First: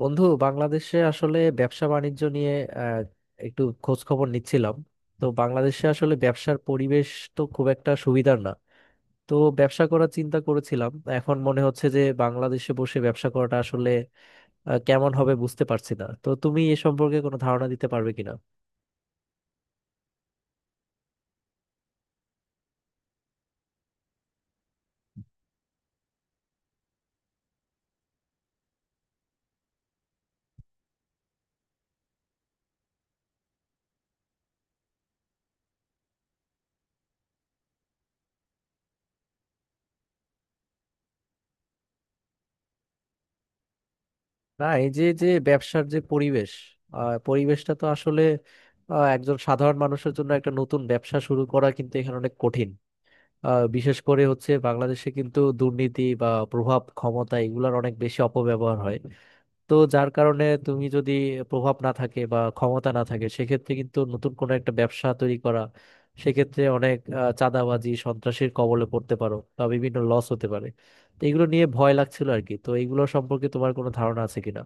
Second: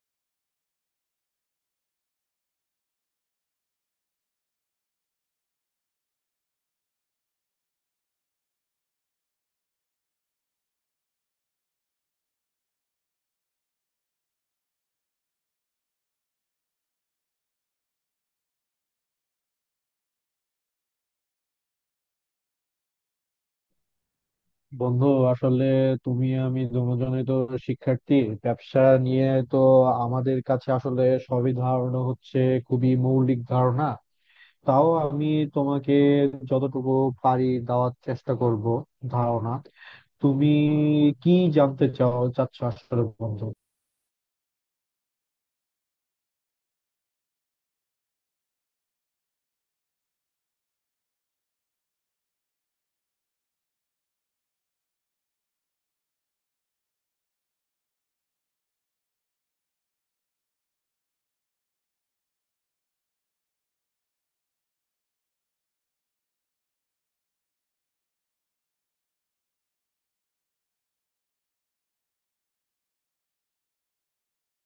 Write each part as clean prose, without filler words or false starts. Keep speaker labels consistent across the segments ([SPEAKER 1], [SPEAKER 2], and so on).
[SPEAKER 1] বন্ধু, বাংলাদেশে আসলে ব্যবসা বাণিজ্য নিয়ে আহ, একটু খোঁজ খবর নিচ্ছিলাম। তো বাংলাদেশে আসলে ব্যবসার পরিবেশ তো খুব একটা সুবিধার না। তো ব্যবসা করার চিন্তা করেছিলাম। এখন মনে হচ্ছে যে বাংলাদেশে বসে ব্যবসা করাটা আসলে কেমন হবে বুঝতে পারছি না। তো তুমি এ সম্পর্কে কোনো ধারণা দিতে পারবে কিনা?
[SPEAKER 2] বন্ধু, আসলে তুমি আমি দুজনেই তো শিক্ষার্থী। ব্যবসা নিয়ে তো আমাদের কাছে আসলে সবই ধারণা হচ্ছে খুবই মৌলিক ধারণা। তাও আমি তোমাকে যতটুকু পারি দেওয়ার চেষ্টা করব। ধারণা তুমি কি জানতে চাও চাচ্ছ আসলে বন্ধু?
[SPEAKER 1] না, এই যে যে ব্যবসার যে পরিবেশ, পরিবেশটা তো আসলে একজন সাধারণ মানুষের জন্য একটা নতুন ব্যবসা শুরু করা কিন্তু এখানে অনেক কঠিন। বিশেষ করে হচ্ছে বাংলাদেশে কিন্তু দুর্নীতি বা প্রভাব ক্ষমতা এগুলোর অনেক বেশি অপব্যবহার হয়। তো যার কারণে তুমি যদি প্রভাব না থাকে বা ক্ষমতা না থাকে সেক্ষেত্রে কিন্তু নতুন কোনো একটা ব্যবসা তৈরি করা সেক্ষেত্রে অনেক চাঁদাবাজি সন্ত্রাসীর কবলে পড়তে পারো বা বিভিন্ন লস হতে পারে। তো এগুলো নিয়ে ভয় লাগছিল আর কি। তো এগুলো সম্পর্কে তোমার কোনো ধারণা আছে কিনা?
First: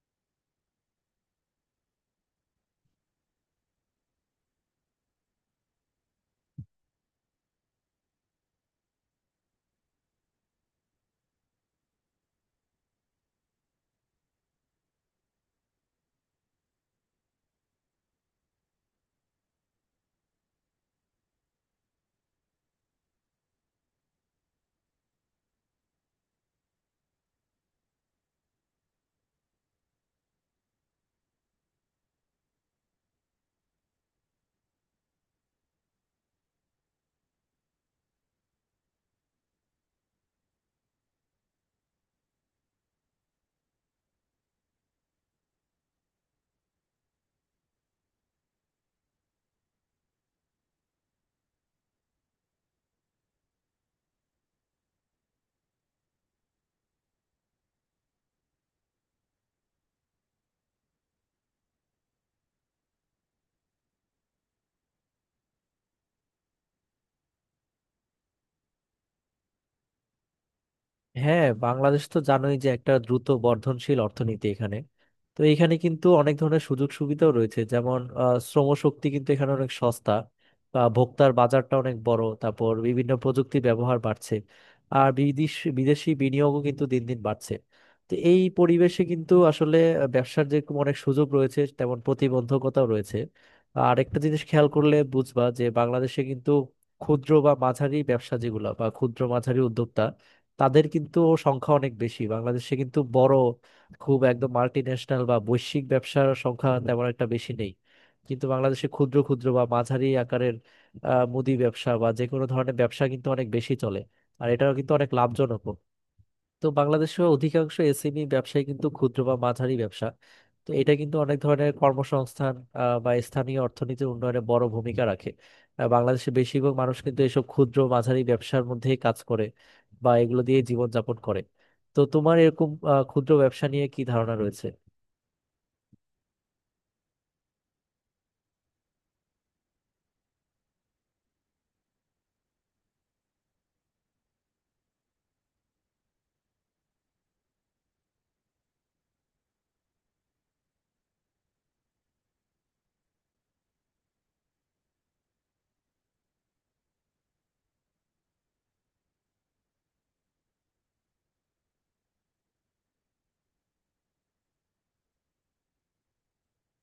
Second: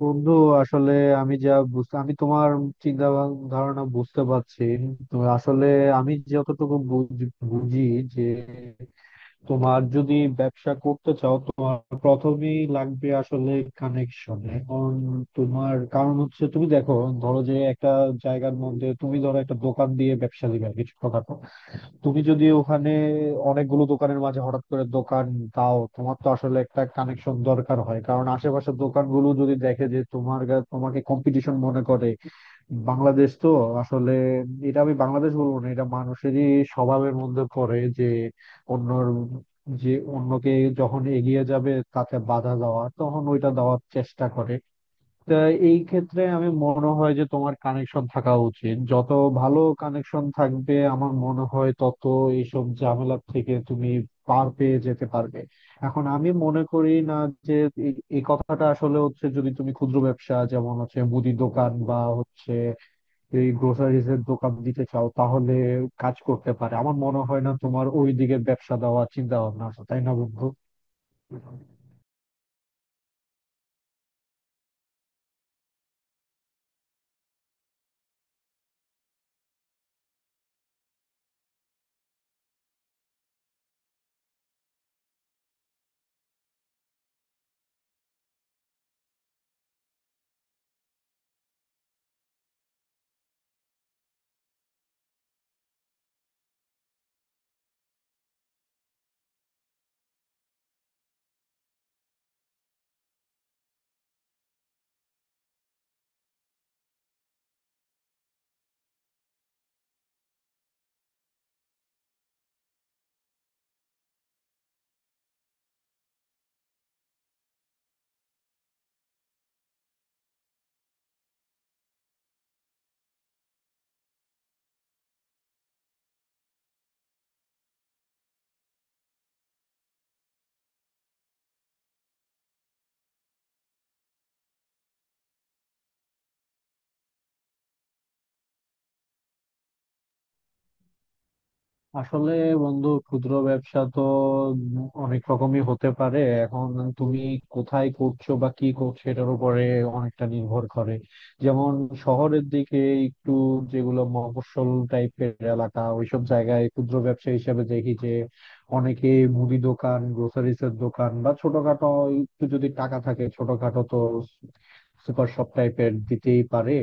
[SPEAKER 2] বন্ধু, আসলে আমি যা বুঝতে, আমি তোমার ধারণা বুঝতে পারছি। তো আসলে আমি যতটুকু বুঝি যে, তোমার যদি ব্যবসা করতে চাও, তোমার প্রথমেই লাগবে আসলে কানেকশন। এখন তোমার কারণ হচ্ছে, তুমি দেখো, ধরো যে একটা জায়গার মধ্যে তুমি ধরো একটা দোকান দিয়ে ব্যবসা দিবে কিছু কথা। তুমি যদি ওখানে অনেকগুলো দোকানের মাঝে হঠাৎ করে দোকান দাও, তোমার তো আসলে একটা কানেকশন দরকার হয়, কারণ আশেপাশের দোকানগুলো যদি দেখে যে তোমার তোমাকে কম্পিটিশন মনে করে। বাংলাদেশ তো আসলে, এটা আমি বাংলাদেশ বলবো না, এটা মানুষেরই স্বভাবের মধ্যে পড়ে যে অন্যর, যে অন্যকে যখন এগিয়ে যাবে তাকে বাধা দেওয়া, তখন ওইটা দেওয়ার চেষ্টা করে। তা এই ক্ষেত্রে আমি মনে হয় যে তোমার কানেকশন থাকা উচিত, যত ভালো কানেকশন থাকবে আমার মনে হয় তত এইসব ঝামেলা থেকে তুমি পার পেয়ে যেতে পারবে। এখন আমি মনে করি না যে, এই এই কথাটা আসলে হচ্ছে, যদি তুমি ক্ষুদ্র ব্যবসা যেমন হচ্ছে মুদি দোকান বা হচ্ছে এই গ্রোসারিজ এর দোকান দিতে চাও, তাহলে কাজ করতে পারে। আমার মনে হয় না তোমার ওই দিকে ব্যবসা দেওয়ার চিন্তা ভাবনা আছে, তাই না বন্ধু?
[SPEAKER 1] হ্যাঁ, বাংলাদেশ তো জানোই যে একটা দ্রুত বর্ধনশীল অর্থনীতি এখানে। তো এখানে কিন্তু অনেক ধরনের সুযোগ সুবিধাও রয়েছে, যেমন শ্রমশক্তি কিন্তু এখানে অনেক সস্তা, বা ভোক্তার বাজারটা অনেক বড়। তারপর বিভিন্ন প্রযুক্তি ব্যবহার বাড়ছে। আর বিদেশি বিনিয়োগও কিন্তু দিন দিন বাড়ছে। তো এই পরিবেশে কিন্তু আসলে ব্যবসার যে অনেক সুযোগ রয়েছে তেমন প্রতিবন্ধকতাও রয়েছে। আর একটা জিনিস খেয়াল করলে বুঝবা যে বাংলাদেশে কিন্তু ক্ষুদ্র বা মাঝারি ব্যবসা যেগুলো বা ক্ষুদ্র মাঝারি উদ্যোক্তা তাদের কিন্তু সংখ্যা অনেক বেশি। বাংলাদেশে কিন্তু বড় খুব একদম মাল্টি ন্যাশনাল বা বৈশ্বিক ব্যবসার সংখ্যা তেমন একটা বেশি নেই, কিন্তু বাংলাদেশে ক্ষুদ্র ক্ষুদ্র বা মাঝারি আকারের মুদি ব্যবসা বা যে কোনো ধরনের ব্যবসা কিন্তু অনেক বেশি চলে। আর এটাও কিন্তু অনেক লাভজনক। তো বাংলাদেশেও অধিকাংশ এসএমই ব্যবসায় কিন্তু ক্ষুদ্র বা মাঝারি ব্যবসা। তো এটা কিন্তু অনেক ধরনের কর্মসংস্থান বা স্থানীয় অর্থনীতির উন্নয়নে বড় ভূমিকা রাখে। বাংলাদেশের বেশিরভাগ মানুষ কিন্তু এসব ক্ষুদ্র মাঝারি ব্যবসার মধ্যেই কাজ করে বা এগুলো দিয়ে জীবনযাপন করে। তো তোমার এরকম ক্ষুদ্র ব্যবসা নিয়ে কি ধারণা রয়েছে?
[SPEAKER 2] আসলে বন্ধু, ক্ষুদ্র ব্যবসা তো অনেক রকমই হতে পারে। এখন তুমি কোথায় করছো বা কি করছো, এটার উপরে অনেকটা নির্ভর করে। যেমন শহরের দিকে, একটু যেগুলো মফস্বল টাইপের এলাকা, ওইসব জায়গায় ক্ষুদ্র ব্যবসা হিসেবে দেখি যে, অনেকে মুদি দোকান, গ্রোসারিস এর দোকান বা ছোটখাটো, একটু যদি টাকা থাকে ছোটখাটো তো সুপার শপ টাইপের দিতেই পারে।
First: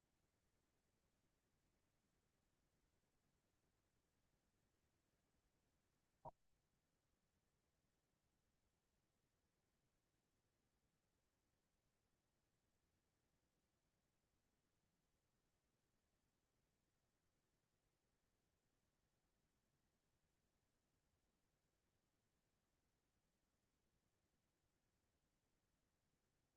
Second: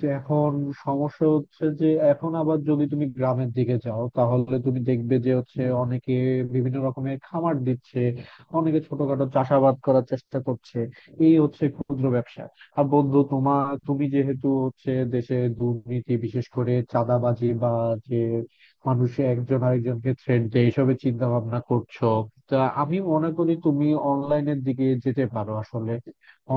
[SPEAKER 2] যে এখন সমস্যা হচ্ছে যে, এখন আবার যদি তুমি গ্রামের দিকে যাও, তাহলে তুমি দেখবে যে হচ্ছে অনেকে বিভিন্ন রকমের খামার দিচ্ছে, অনেকে ছোটখাটো চাষাবাদ করার চেষ্টা করছে। এই হচ্ছে ক্ষুদ্র ব্যবসা। আর বন্ধু, তোমার তুমি যেহেতু হচ্ছে দেশে দুর্নীতি, বিশেষ করে চাঁদাবাজি বা যে মানুষে একজন আরেকজনকে থ্রেট দেয়, এসবের চিন্তা ভাবনা করছো, তা আমি মনে করি তুমি অনলাইনের দিকে যেতে পারো। আসলে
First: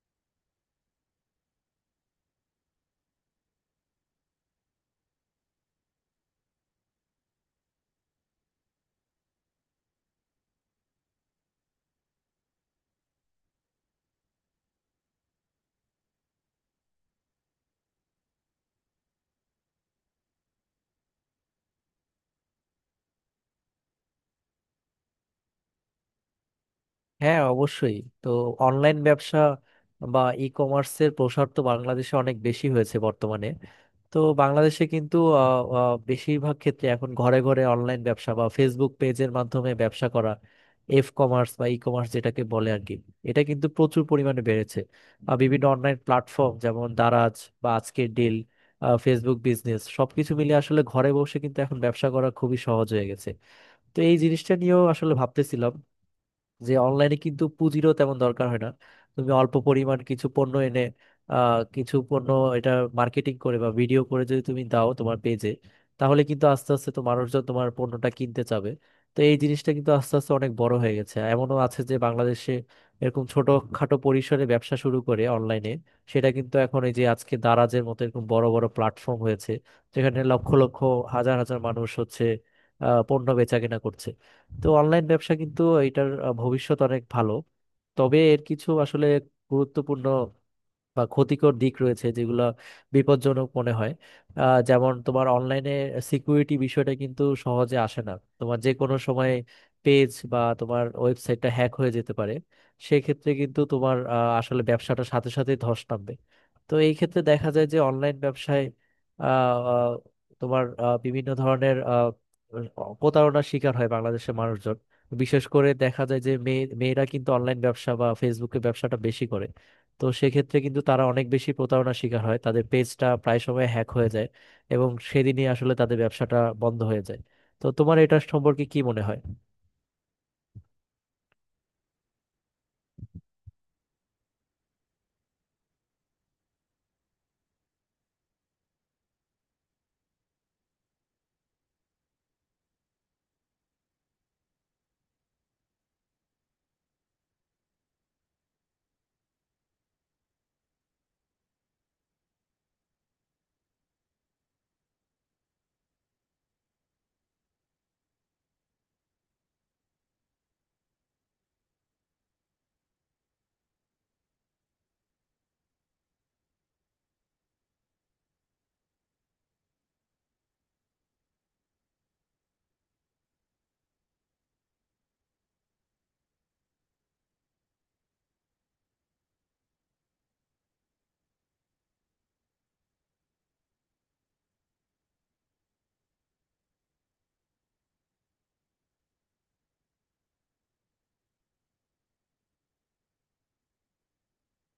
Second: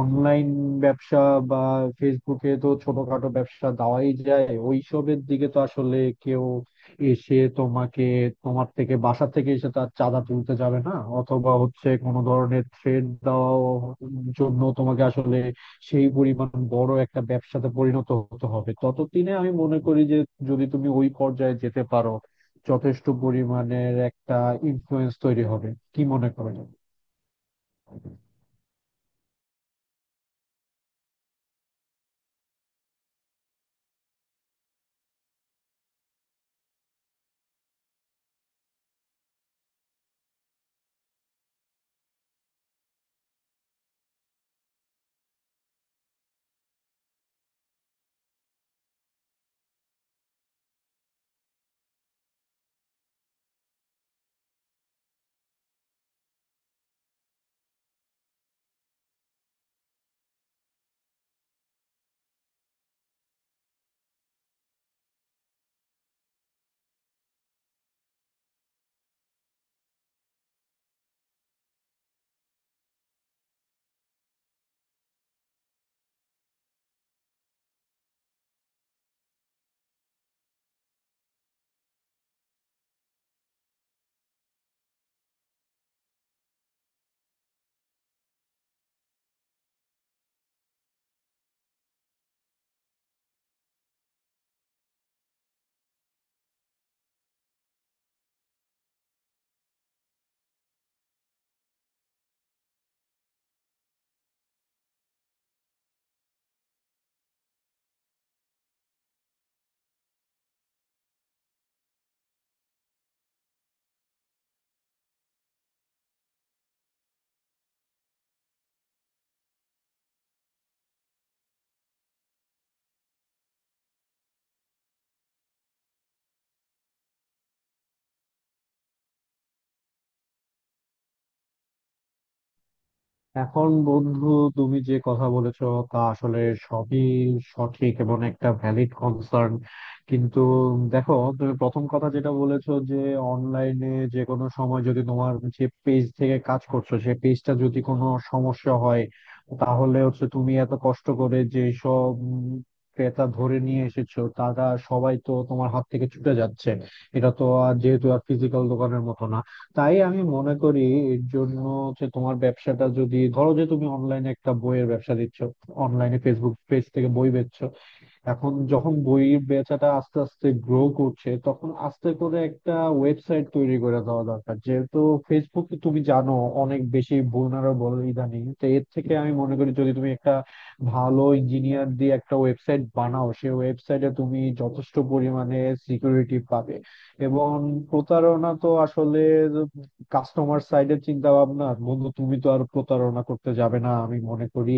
[SPEAKER 2] অনলাইন ব্যবসা বা ফেসবুকে তো ছোটখাটো ব্যবসা দেওয়াই যায়। ওইসবের দিকে তো আসলে কেউ এসে তোমাকে, তোমার থেকে বাসা থেকে এসে তার চাঁদা তুলতে যাবে না। অথবা হচ্ছে কোনো ধরনের থ্রেড দেওয়ার জন্য তোমাকে আসলে সেই পরিমাণ বড় একটা ব্যবসাতে পরিণত হতে হবে। ততদিনে আমি মনে করি যে, যদি তুমি ওই পর্যায়ে যেতে পারো, যথেষ্ট পরিমাণের একটা ইনফ্লুয়েন্স তৈরি হবে। কি মনে করেন?
[SPEAKER 1] হ্যাঁ, অবশ্যই। তো অনলাইন ব্যবসা বা ই কমার্সের প্রসার তো বাংলাদেশে অনেক বেশি হয়েছে বর্তমানে। তো বাংলাদেশে কিন্তু আহ, আহ, বেশিরভাগ ক্ষেত্রে এখন ঘরে ঘরে অনলাইন ব্যবসা বা ফেসবুক পেজের মাধ্যমে ব্যবসা করা, এফ কমার্স বা ই কমার্স যেটাকে বলে আর কি, এটা কিন্তু প্রচুর পরিমাণে বেড়েছে। বিভিন্ন অনলাইন প্ল্যাটফর্ম যেমন দারাজ বা আজকের ডিল, ফেসবুক বিজনেস সবকিছু মিলে আসলে ঘরে বসে কিন্তু এখন ব্যবসা করা খুবই সহজ হয়ে গেছে। তো এই জিনিসটা নিয়েও আসলে ভাবতেছিলাম যে অনলাইনে কিন্তু পুঁজিরও তেমন দরকার হয় না। তুমি অল্প পরিমাণ কিছু পণ্য এনে কিছু পণ্য এটা মার্কেটিং করে বা ভিডিও করে যদি তুমি দাও তোমার পেজে তাহলে কিন্তু আস্তে আস্তে তো মানুষজন তোমার পণ্যটা কিনতে চাবে। তো এই জিনিসটা কিন্তু আস্তে আস্তে অনেক বড় হয়ে গেছে। এমনও আছে যে বাংলাদেশে এরকম ছোটখাটো পরিসরে ব্যবসা শুরু করে অনলাইনে সেটা কিন্তু এখন এই যে আজকে দারাজের মতো এরকম বড় বড় প্ল্যাটফর্ম হয়েছে, যেখানে লক্ষ লক্ষ হাজার হাজার মানুষ হচ্ছে পণ্য বেচাকেনা করছে। তো অনলাইন ব্যবসা কিন্তু এটার ভবিষ্যৎ অনেক ভালো। তবে এর কিছু আসলে গুরুত্বপূর্ণ বা ক্ষতিকর দিক রয়েছে যেগুলো বিপজ্জনক মনে হয়। যেমন তোমার অনলাইনে সিকিউরিটি বিষয়টা কিন্তু সহজে আসে না। তোমার যে কোনো সময় পেজ বা তোমার ওয়েবসাইটটা হ্যাক হয়ে যেতে পারে। সেক্ষেত্রে কিন্তু তোমার আসলে ব্যবসাটা সাথে সাথে ধস নামবে। তো এই ক্ষেত্রে দেখা যায় যে অনলাইন ব্যবসায় আহ, আহ, তোমার বিভিন্ন ধরনের প্রতারণার শিকার হয় বাংলাদেশের মানুষজন। বিশেষ করে দেখা যায় যে মেয়েরা কিন্তু অনলাইন ব্যবসা বা ফেসবুকে ব্যবসাটা বেশি করে। তো সেক্ষেত্রে কিন্তু তারা অনেক বেশি প্রতারণার শিকার হয়, তাদের পেজটা প্রায় সময় হ্যাক হয়ে যায় এবং সেদিনই আসলে তাদের ব্যবসাটা বন্ধ হয়ে যায়। তো তোমার এটা সম্পর্কে কি মনে হয়?
[SPEAKER 2] এখন বন্ধু, তুমি যে কথা বলেছো তা আসলে সবই সঠিক এবং একটা ভ্যালিড কনসার্ন। কিন্তু দেখো, তুমি প্রথম কথা যেটা বলেছো যে, অনলাইনে যে কোনো সময় যদি তোমার যে পেজ থেকে কাজ করছো সেই পেজটা যদি কোনো সমস্যা হয়, তাহলে হচ্ছে তুমি এত কষ্ট করে যে সব ক্রেতা ধরে নিয়ে এসেছো তারা সবাই তো তোমার হাত থেকে ছুটে যাচ্ছে। এটা তো আর যেহেতু আর ফিজিক্যাল দোকানের মতো না, তাই আমি মনে করি এর জন্য যে, তোমার ব্যবসাটা যদি ধরো যে তুমি অনলাইনে একটা বইয়ের ব্যবসা দিচ্ছ, অনলাইনে ফেসবুক পেজ থেকে বই বেচছো, এখন যখন বইয়ের বেচাটা আস্তে আস্তে গ্রো করছে, তখন আস্তে করে একটা ওয়েবসাইট তৈরি করে দেওয়া দরকার, যেহেতু ফেসবুক তুমি জানো অনেক বেশি vulnerable ইদানিং। তো এর থেকে আমি মনে করি যদি তুমি একটা ভালো ইঞ্জিনিয়ার দিয়ে একটা ওয়েবসাইট বানাও, সেই ওয়েবসাইটে তুমি যথেষ্ট পরিমাণে সিকিউরিটি পাবে। এবং প্রতারণা তো আসলে কাস্টমার সাইডের চিন্তা ভাবনা বন্ধু, তুমি তো আর প্রতারণা করতে যাবে না আমি মনে করি।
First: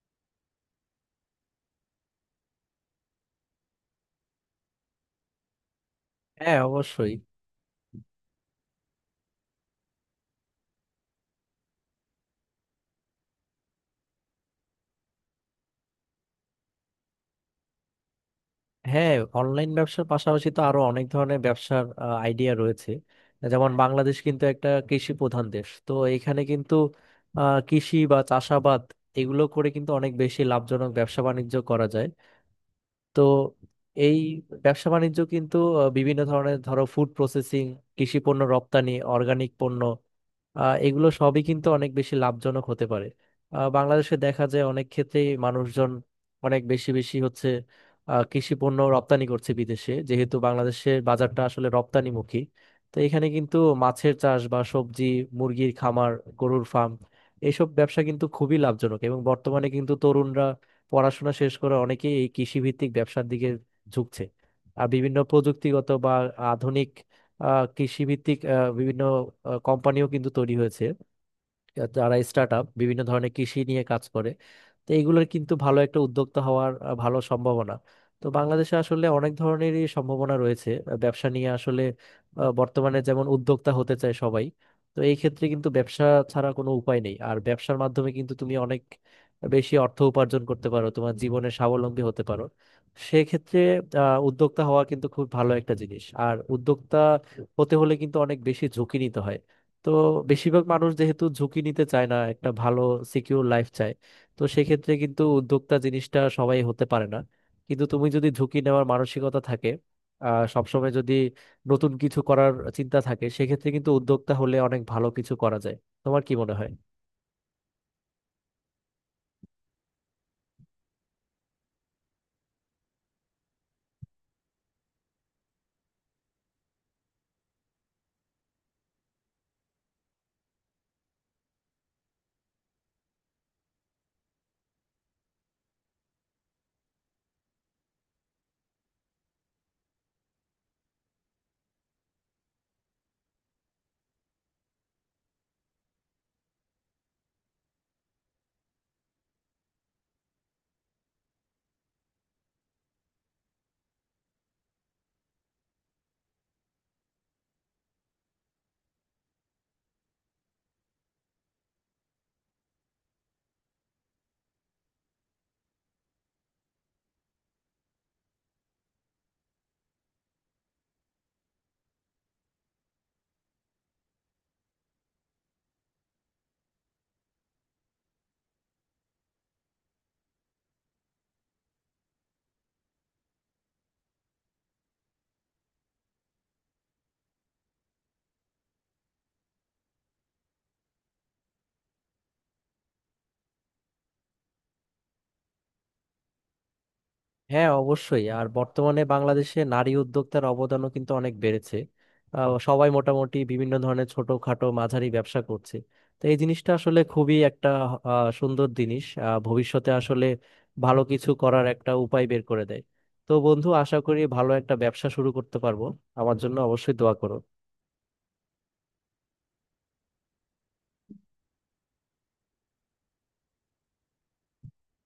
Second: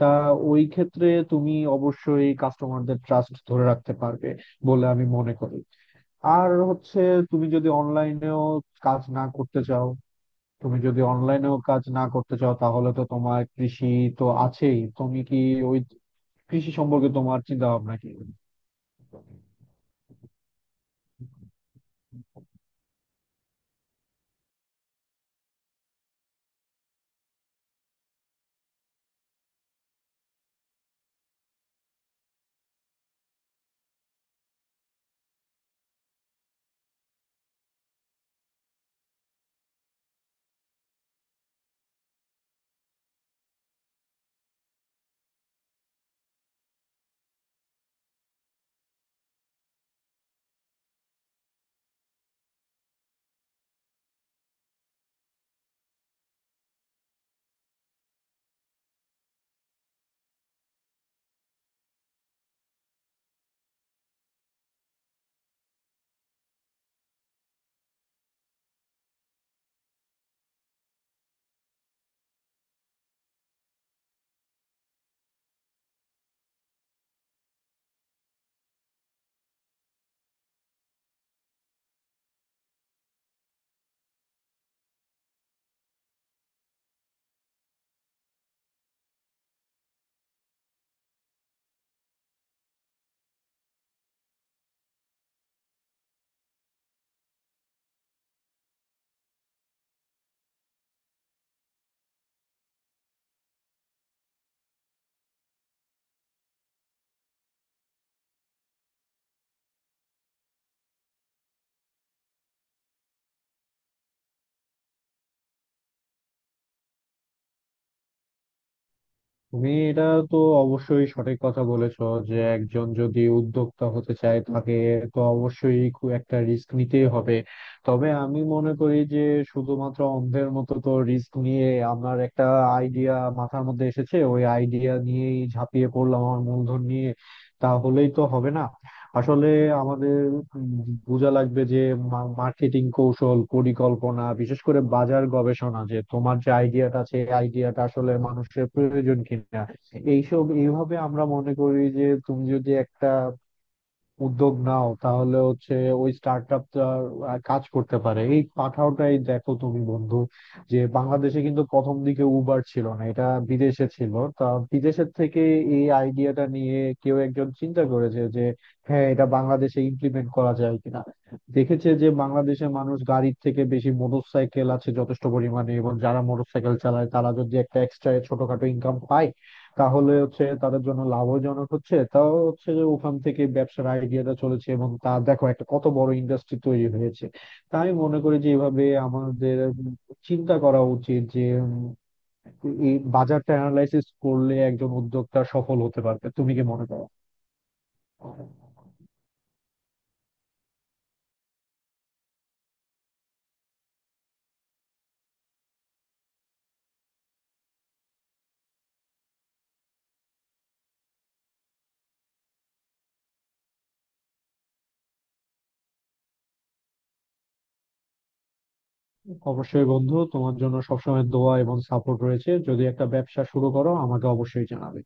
[SPEAKER 2] তা ওই ক্ষেত্রে তুমি অবশ্যই কাস্টমারদের ট্রাস্ট ধরে রাখতে পারবে বলে আমি মনে করি। আর
[SPEAKER 1] হ্যাঁ,
[SPEAKER 2] হচ্ছে,
[SPEAKER 1] অবশ্যই।
[SPEAKER 2] তুমি যদি অনলাইনেও কাজ না করতে চাও তুমি যদি অনলাইনেও কাজ না করতে চাও, তাহলে তো তোমার কৃষি তো আছেই। তুমি কি ওই কৃষি সম্পর্কে, তোমার চিন্তা ভাবনা কি?
[SPEAKER 1] হ্যাঁ, অনলাইন ব্যবসার পাশাপাশি তো আরো অনেক ধরনের ব্যবসার আইডিয়া রয়েছে, যেমন বাংলাদেশ কিন্তু একটা কৃষি প্রধান দেশ। তো এখানে কিন্তু কৃষি বা চাষাবাদ এগুলো করে কিন্তু অনেক বেশি লাভজনক ব্যবসা বাণিজ্য করা যায়। তো এই ব্যবসা বাণিজ্য কিন্তু বিভিন্ন ধরনের ধরো ফুড প্রসেসিং, কৃষি পণ্য রপ্তানি, অর্গানিক পণ্য, এগুলো সবই কিন্তু অনেক বেশি লাভজনক হতে পারে। বাংলাদেশে দেখা যায় অনেক ক্ষেত্রেই মানুষজন অনেক বেশি বেশি হচ্ছে কৃষি পণ্য রপ্তানি করছে বিদেশে, যেহেতু বাংলাদেশের বাজারটা আসলে রপ্তানিমুখী। তো এখানে কিন্তু মাছের চাষ বা সবজি, মুরগির খামার, গরুর ফার্ম এইসব ব্যবসা কিন্তু খুবই লাভজনক এবং বর্তমানে কিন্তু তরুণরা পড়াশোনা শেষ করে অনেকেই এই কৃষিভিত্তিক ব্যবসার দিকে ঝুঁকছে। আর বিভিন্ন প্রযুক্তিগত বা আধুনিক কৃষিভিত্তিক বিভিন্ন কোম্পানিও কিন্তু তৈরি হয়েছে, যারা স্টার্ট আপ বিভিন্ন ধরনের কৃষি নিয়ে কাজ করে। তো এগুলোর কিন্তু ভালো একটা উদ্যোক্তা হওয়ার ভালো সম্ভাবনা। তো বাংলাদেশে আসলে অনেক ধরনেরই সম্ভাবনা রয়েছে ব্যবসা নিয়ে আসলে। বর্তমানে যেমন উদ্যোক্তা হতে চায় সবাই। তো এই ক্ষেত্রে কিন্তু ব্যবসা ছাড়া কোনো উপায় নেই। আর ব্যবসার মাধ্যমে কিন্তু তুমি অনেক বেশি অর্থ উপার্জন করতে পারো, তোমার জীবনে স্বাবলম্বী হতে পারো। সেক্ষেত্রে উদ্যোক্তা হওয়া কিন্তু খুব ভালো একটা জিনিস। আর উদ্যোক্তা হতে হলে কিন্তু অনেক বেশি ঝুঁকি নিতে হয়। তো বেশিরভাগ মানুষ যেহেতু ঝুঁকি নিতে চায় না, একটা ভালো সিকিউর লাইফ চায়, তো সেক্ষেত্রে কিন্তু উদ্যোক্তা জিনিসটা সবাই হতে পারে না। কিন্তু তুমি যদি ঝুঁকি নেওয়ার মানসিকতা থাকে, সবসময় যদি নতুন কিছু করার চিন্তা থাকে সেক্ষেত্রে কিন্তু উদ্যোক্তা হলে অনেক ভালো কিছু করা যায়। তোমার কি মনে হয়?
[SPEAKER 2] তুমি এটা তো অবশ্যই সঠিক কথা বলেছো যে, একজন যদি উদ্যোক্তা হতে চায় তাকে তো অবশ্যই খুব একটা রিস্ক নিতেই হবে। তবে আমি মনে করি যে, শুধুমাত্র অন্ধের মতো তো রিস্ক নিয়ে, আমার একটা আইডিয়া মাথার মধ্যে এসেছে, ওই আইডিয়া নিয়েই ঝাঁপিয়ে পড়লাম আমার মূলধন নিয়ে, তাহলেই তো হবে না। আসলে আমাদের বোঝা লাগবে যে মার্কেটিং কৌশল, পরিকল্পনা, বিশেষ করে বাজার গবেষণা, যে তোমার যে আইডিয়াটা আছে আইডিয়াটা আসলে মানুষের প্রয়োজন কিনা। এইসব এইভাবে আমরা মনে করি যে তুমি যদি একটা উদ্যোগ নাও, তাহলে হচ্ছে ওই স্টার্ট আপটা কাজ করতে পারে। এই পাঠাওটাই দেখো তুমি বন্ধু, যে বাংলাদেশে কিন্তু প্রথম দিকে উবার ছিল না, এটা বিদেশে ছিল। তা বিদেশের থেকে এই আইডিয়াটা নিয়ে কেউ একজন চিন্তা করেছে যে, হ্যাঁ, এটা বাংলাদেশে ইমপ্লিমেন্ট করা যায় কিনা। দেখেছে যে বাংলাদেশের মানুষ গাড়ির থেকে বেশি মোটর সাইকেল আছে যথেষ্ট পরিমাণে, এবং যারা মোটর সাইকেল চালায় তারা যদি একটা এক্সট্রা ছোটখাটো ইনকাম পায়, তাহলে হচ্ছে তাদের জন্য লাভজনক হচ্ছে। তাও হচ্ছে যে, ওখান থেকে ব্যবসার আইডিয়াটা চলেছে এবং তা দেখো একটা কত বড় ইন্ডাস্ট্রি তৈরি হয়েছে। তাই আমি মনে করি যে এভাবে আমাদের চিন্তা করা উচিত যে, এই বাজারটা অ্যানালাইসিস করলে একজন উদ্যোক্তা সফল হতে পারবে। তুমি কি মনে করো?
[SPEAKER 1] হ্যাঁ, অবশ্যই। আর বর্তমানে বাংলাদেশে নারী উদ্যোক্তার অবদানও কিন্তু অনেক বেড়েছে। সবাই মোটামুটি বিভিন্ন ধরনের ছোটখাটো মাঝারি ব্যবসা করছে। তো এই জিনিসটা আসলে খুবই একটা সুন্দর জিনিস। ভবিষ্যতে আসলে ভালো কিছু করার একটা উপায় বের করে দেয়। তো বন্ধু, আশা করি ভালো একটা ব্যবসা শুরু করতে পারবো। আমার জন্য অবশ্যই দোয়া করো।
[SPEAKER 2] অবশ্যই বন্ধু, তোমার জন্য সবসময় দোয়া এবং সাপোর্ট রয়েছে। যদি একটা ব্যবসা শুরু করো আমাকে অবশ্যই জানাবে।